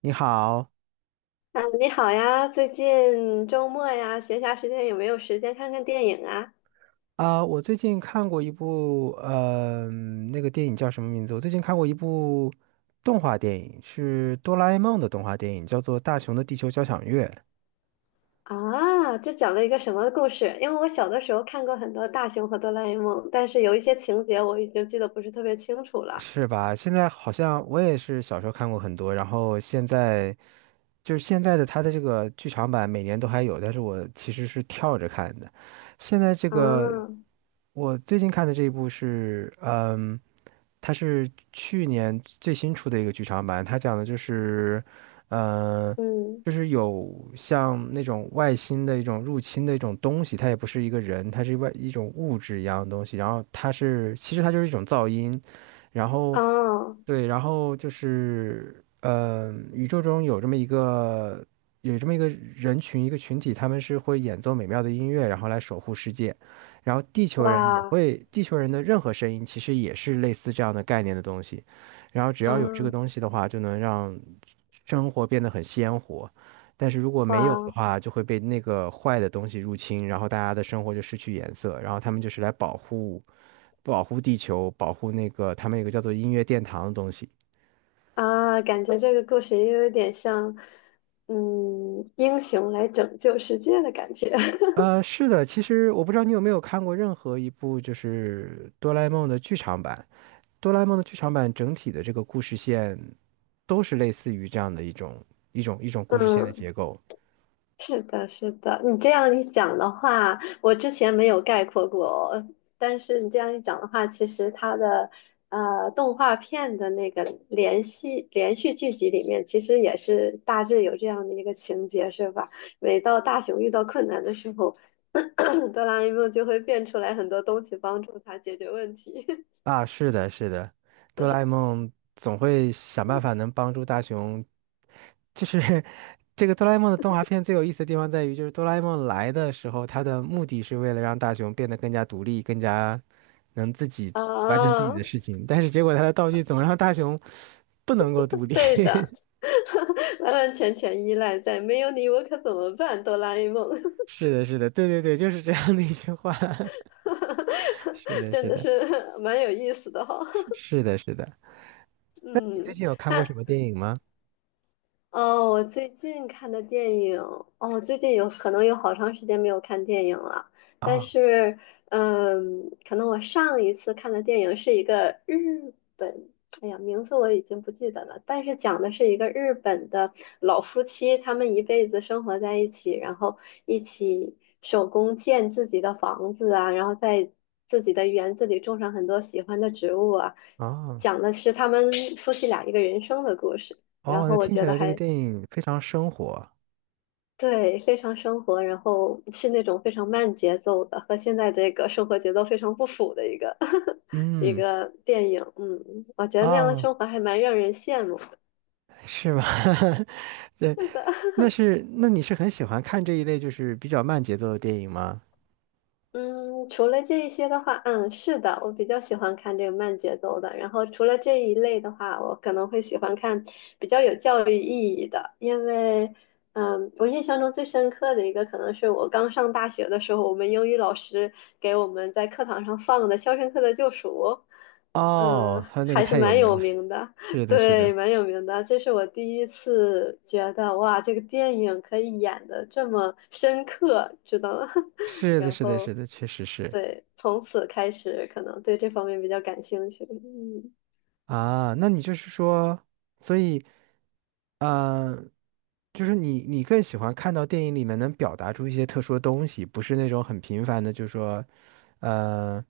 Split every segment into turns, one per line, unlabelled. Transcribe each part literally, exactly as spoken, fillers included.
你好
啊，你好呀，最近周末呀，闲暇时间有没有时间看看电影啊？
啊，我最近看过一部，呃，那个电影叫什么名字？我最近看过一部动画电影，是哆啦 A 梦的动画电影，叫做《大雄的地球交响乐》，
啊，这讲了一个什么故事？因为我小的时候看过很多《大雄和哆啦 A 梦》，但是有一些情节我已经记得不是特别清楚了。
是吧？现在好像我也是小时候看过很多，然后现在就是现在的它的这个剧场版每年都还有，但是我其实是跳着看的。现在这
啊，
个我最近看的这一部是，嗯。它是去年最新出的一个剧场版，它讲的就是，呃，
嗯，
就是有像那种外星的一种入侵的一种东西，它也不是一个人，它是外一种物质一样的东西，然后它是其实它就是一种噪音，然后
哦，
对，然后就是，呃，宇宙中有这么一个有这么一个人群，一个群体，他们是会演奏美妙的音乐，然后来守护世界。然后地球人也
哇，
会，地球人的任何声音其实也是类似这样的概念的东西。然后只
啊，
要有这个东西的话，就能让生活变得很鲜活。但是如果没有的
哇，
话，就会被那个坏的东西入侵，然后大家的生活就失去颜色。然后他们就是来保护保护地球，保护那个他们有个叫做音乐殿堂的东西。
啊，感觉这个故事也有点像，嗯，英雄来拯救世界的感觉。
呃，是的，其实我不知道你有没有看过任何一部就是哆啦 A 梦的剧场版。哆啦 A 梦的剧场版整体的这个故事线都是类似于这样的一种一种一种故事线的结 构。
是的，是的，你这样一讲的话，我之前没有概括过，但是你这样一讲的话，其实它的呃动画片的那个连续连续剧集里面，其实也是大致有这样的一个情节，是吧？每到大雄遇到困难的时候，哆啦 A 梦就会变出来很多东西帮助他解决问题。
啊，是的，是的，哆啦 A 梦总会想办法能帮助大雄。就是 这个哆啦 A 梦的动画片最有意思的地方在于，就是哆啦 A 梦来的时候，它的目的是为了让大雄变得更加独立，更加能自己完成自己
啊，
的事情。但是结果他的道具总让大雄不能够独立。
对 的，完完全全依赖在没有你我可怎么办，哆啦 A 梦。
是的，是的，对对对，就是这样的一句话。是 的，
真
是
的
的，
是蛮有意思的哈。
是 是的，是的。那你最
嗯，
近有看过
那
什么电影吗？
哦，我最近看的电影，哦，我最近有可能有好长时间没有看电影了。但
啊，
是，嗯，可能我上一次看的电影是一个日本，哎呀，名字我已经不记得了。但是讲的是一个日本的老夫妻，他们一辈子生活在一起，然后一起手工建自己的房子啊，然后在自己的园子里种上很多喜欢的植物啊。
啊，
讲的是他们夫妻俩一个人生的故事。然
哦，
后
那
我
听起
觉得
来这个
还
电影非常生活。
对，非常生活，然后是那种非常慢节奏的，和现在这个生活节奏非常不符的一个 一
嗯，
个电影。嗯，我觉得那样的
哦，
生活还蛮让人羡慕。
是吗？对，那是，那你是很喜欢看这一类就是比较慢节奏的电影吗？
嗯，除了这一些的话，嗯，是的，我比较喜欢看这个慢节奏的。然后除了这一类的话，我可能会喜欢看比较有教育意义的，因为，嗯，我印象中最深刻的一个可能是我刚上大学的时候，我们英语老师给我们在课堂上放的《肖申克的救赎》，
哦，
嗯，
还有那个
还是
太有
蛮
名
有
了，
名的，
是 的，是
对，
的，
蛮有名的。这是我第一次觉得，哇，这个电影可以演的这么深刻，知道吗？
是的，
然
是的，
后。
是的，确实是
对，从此开始可能对这方面比较感兴趣。嗯
啊。那你就是说，所以，啊。就是你，你更喜欢看到电影里面能表达出一些特殊的东西，不是那种很平凡的，就是说，呃，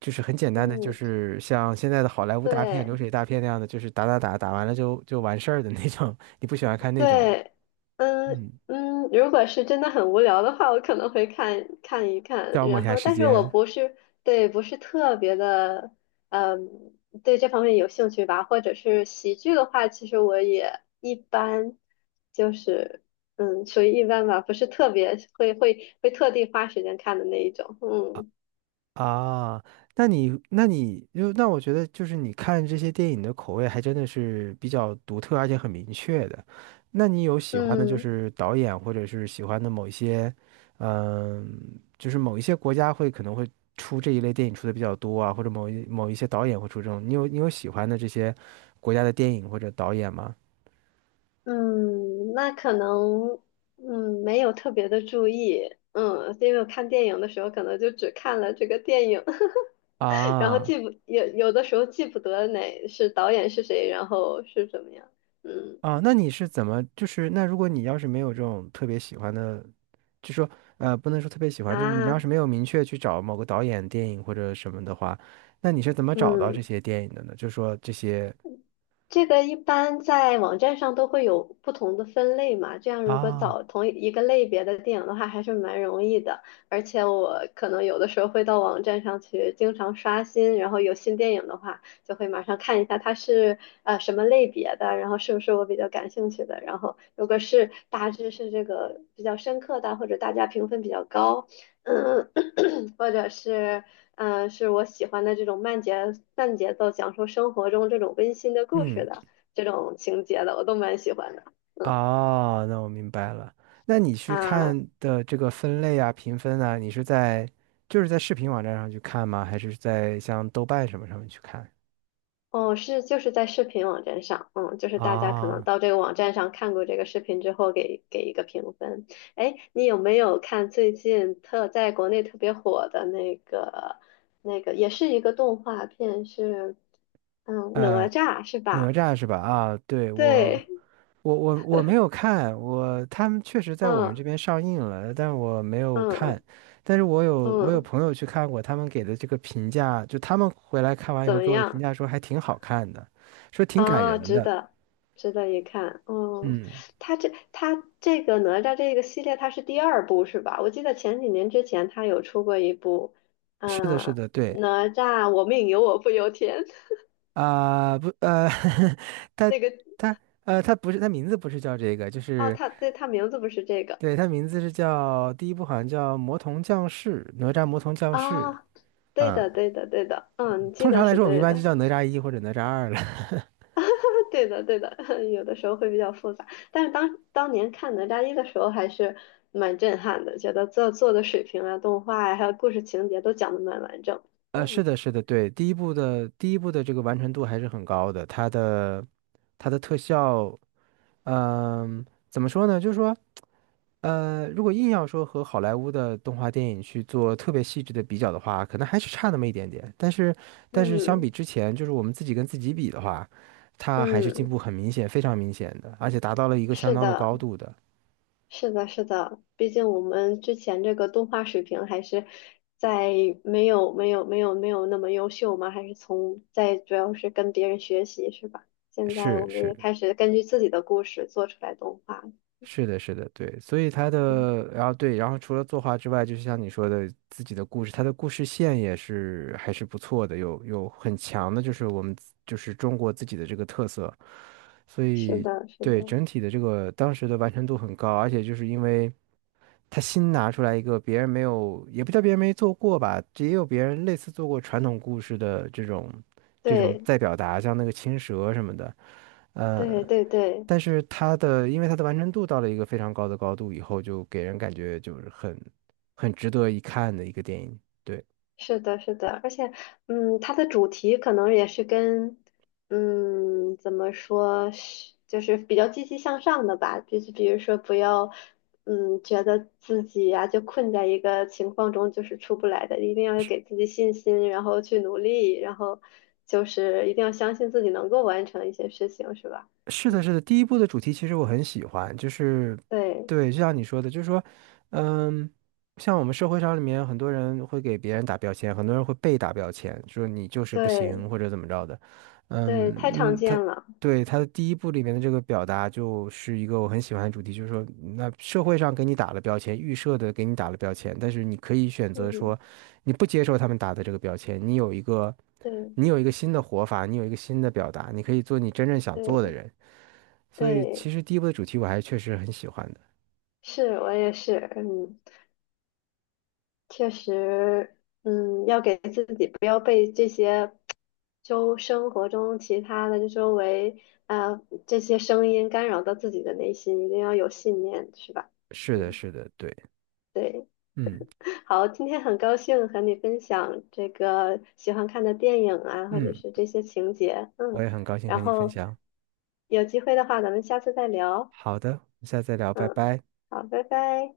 就是很简单的，就
嗯，
是像现在的好莱坞大片、流
对
水大片那样的，就是打打打打完了就就完事儿的那种。你不喜欢看那种
对，嗯
嗯，
嗯，如果是真的很无聊的话，我可能会看看一看，
消磨一
然
下
后，
时
但是我
间。
不是对不是特别的，嗯，对这方面有兴趣吧，或者是喜剧的话，其实我也一般，就是嗯，属于一般吧，不是特别会会会特地花时间看的那一种。嗯
啊，那你那你就那我觉得就是你看这些电影的口味还真的是比较独特，而且很明确的。那你有喜欢的就
嗯。
是导演，或者是喜欢的某一些，嗯，就是某一些国家会可能会出这一类电影出的比较多啊，或者某一某一些导演会出这种。你有你有喜欢的这些国家的电影或者导演吗？
嗯，那可能，嗯，没有特别的注意，嗯，因为我看电影的时候可能就只看了这个电影，然后
啊，
记不，有有的时候记不得哪是导演是谁，然后是怎么样，嗯
啊，那你是怎么就是那如果你要是没有这种特别喜欢的。就说呃，不能说特别喜欢，就是你要
啊，
是没有明确去找某个导演电影或者什么的话，那你是怎么找到这
嗯。
些电影的呢？就说这些，
这个一般在网站上都会有不同的分类嘛，这样如果
啊，
找同一个类别的电影的话，还是蛮容易的。而且我可能有的时候会到网站上去经常刷新，然后有新电影的话，就会马上看一下它是呃什么类别的，然后是不是我比较感兴趣的。然后如果是大致是这个比较深刻的，或者大家评分比较高，嗯。或者是嗯、呃是我喜欢的这种慢节慢节奏，讲述生活中这种温馨的故事
嗯，
的这种情节的，我都蛮喜欢的
哦，那我明白了。那你去
啊。
看的这个分类啊、评分啊，你是在就是在视频网站上去看吗？还是在像豆瓣什么上面去看？
哦，是就是在视频网站上，嗯，就是大家可能
啊，
到这个网站上看过这个视频之后给给一个评分。哎，你有没有看最近特在国内特别火的那个那个也是一个动画片是嗯哪
呃，
吒是
哪
吧？
吒是吧？啊，对，我，
对，
我我我没有看，我他们确实在我们这
嗯
边上映了，但我没有
嗯
看。但是我有我有
嗯，
朋友去看过，他们给的这个评价，就他们回来看完以
怎
后
么
给我的评
样？
价说还挺好看的，说挺感
哦，
人
值
的。
得，值得一看。哦，
嗯，
他这他这个哪吒这个系列，他是第二部是吧？我记得前几年之前他有出过一部，
是的，是
呃，
的，对
哪吒我命由我不由天
啊，不呃，他
那个
他呃他不是他名字不是叫这个，就
哦，
是
他对他名字不是这个
对他名字是叫第一部好像叫《魔童降世》，哪吒魔童降世。
啊，对
嗯。
的，对的，对的，嗯，你记
通常
得
来
是
说，我们一
对
般就
的。
叫哪吒一或者哪吒二了。
对的，对的，有的时候会比较复杂，但是当当年看哪吒一的时候还是蛮震撼的，觉得做做的水平啊、动画呀、还有故事情节都讲的蛮完整。
呃，是
嗯
的，是的，对，第一部的第一部的这个完成度还是很高的，它的它的特效，嗯、怎么说呢？就是说，呃，如果硬要说和好莱坞的动画电影去做特别细致的比较的话，可能还是差那么一点点。但是，但是相比
嗯
之前，就是我们自己跟自己比的话，它还是进
嗯，
步很明显，非常明显的，而且达到了一个相
是
当的
的，
高度的。
是的，是的，毕竟我们之前这个动画水平还是在没有没有没有没有那么优秀嘛，还是从在主要是跟别人学习是吧？现在
是
我们也
是，
开始根据自己的故事做出来动画。
是的，是的，对，所以他
嗯，
的，然后对，然后除了作画之外，就是像你说的，自己的故事，他的故事线也是还是不错的，有有很强的，就是我们自就是中国自己的这个特色，所
是
以
的，是
对
的。
整体的这个当时的完成度很高，而且就是因为他新拿出来一个别人没有，也不叫别人没做过吧，也有别人类似做过传统故事的这种这种
对
再表达，像那个青蛇什么的。
对
呃，
对对，
但是它的，因为它的完成度到了一个非常高的高度以后，就给人感觉就是很很值得一看的一个电影。对。
是的，是的，而且，嗯，它的主题可能也是跟，嗯，怎么说，是就是比较积极向上的吧，就是比如说不要，嗯，觉得自己呀、就困在一个情况中就是出不来的，一定要给自己信心，然后去努力，然后就是一定要相信自己能够完成一些事情，是吧？
是的，
嗯，
是的，第一部的主题其实我很喜欢，就是，
对
对，就像你说的，就是说，嗯，像我们社会上里面很多人会给别人打标签，很多人会被打标签，说你就是不
对
行或者怎么着的，
对，
嗯
太常
嗯，他
见了，
对他的第一部里面的这个表达就是一个我很喜欢的主题，就是说，那社会上给你打了标签，预设的给你打了标签，但是你可以选择说，
嗯，
你不接受他们打的这个标签，你有一个，
对
你有一个新的活法，你有一个新的表达，你可以做你真正想做的
对。
人。所以
对
其实第一部的主题我还确实很喜欢的。
是我也是，嗯，确实，嗯，要给自己不要被这些周生活中其他的周围啊这些声音干扰到自己的内心，一定要有信念，是吧？
是的，
嗯，
是的，对，
对，
嗯
好，今天很高兴和你分享这个喜欢看的电影啊，或者
嗯，
是这些情节，
我
嗯，
也很高兴和
然
你分
后
享。
有机会的话，咱们下次再聊，
好的，下次再聊，拜
嗯，
拜。
好，拜拜。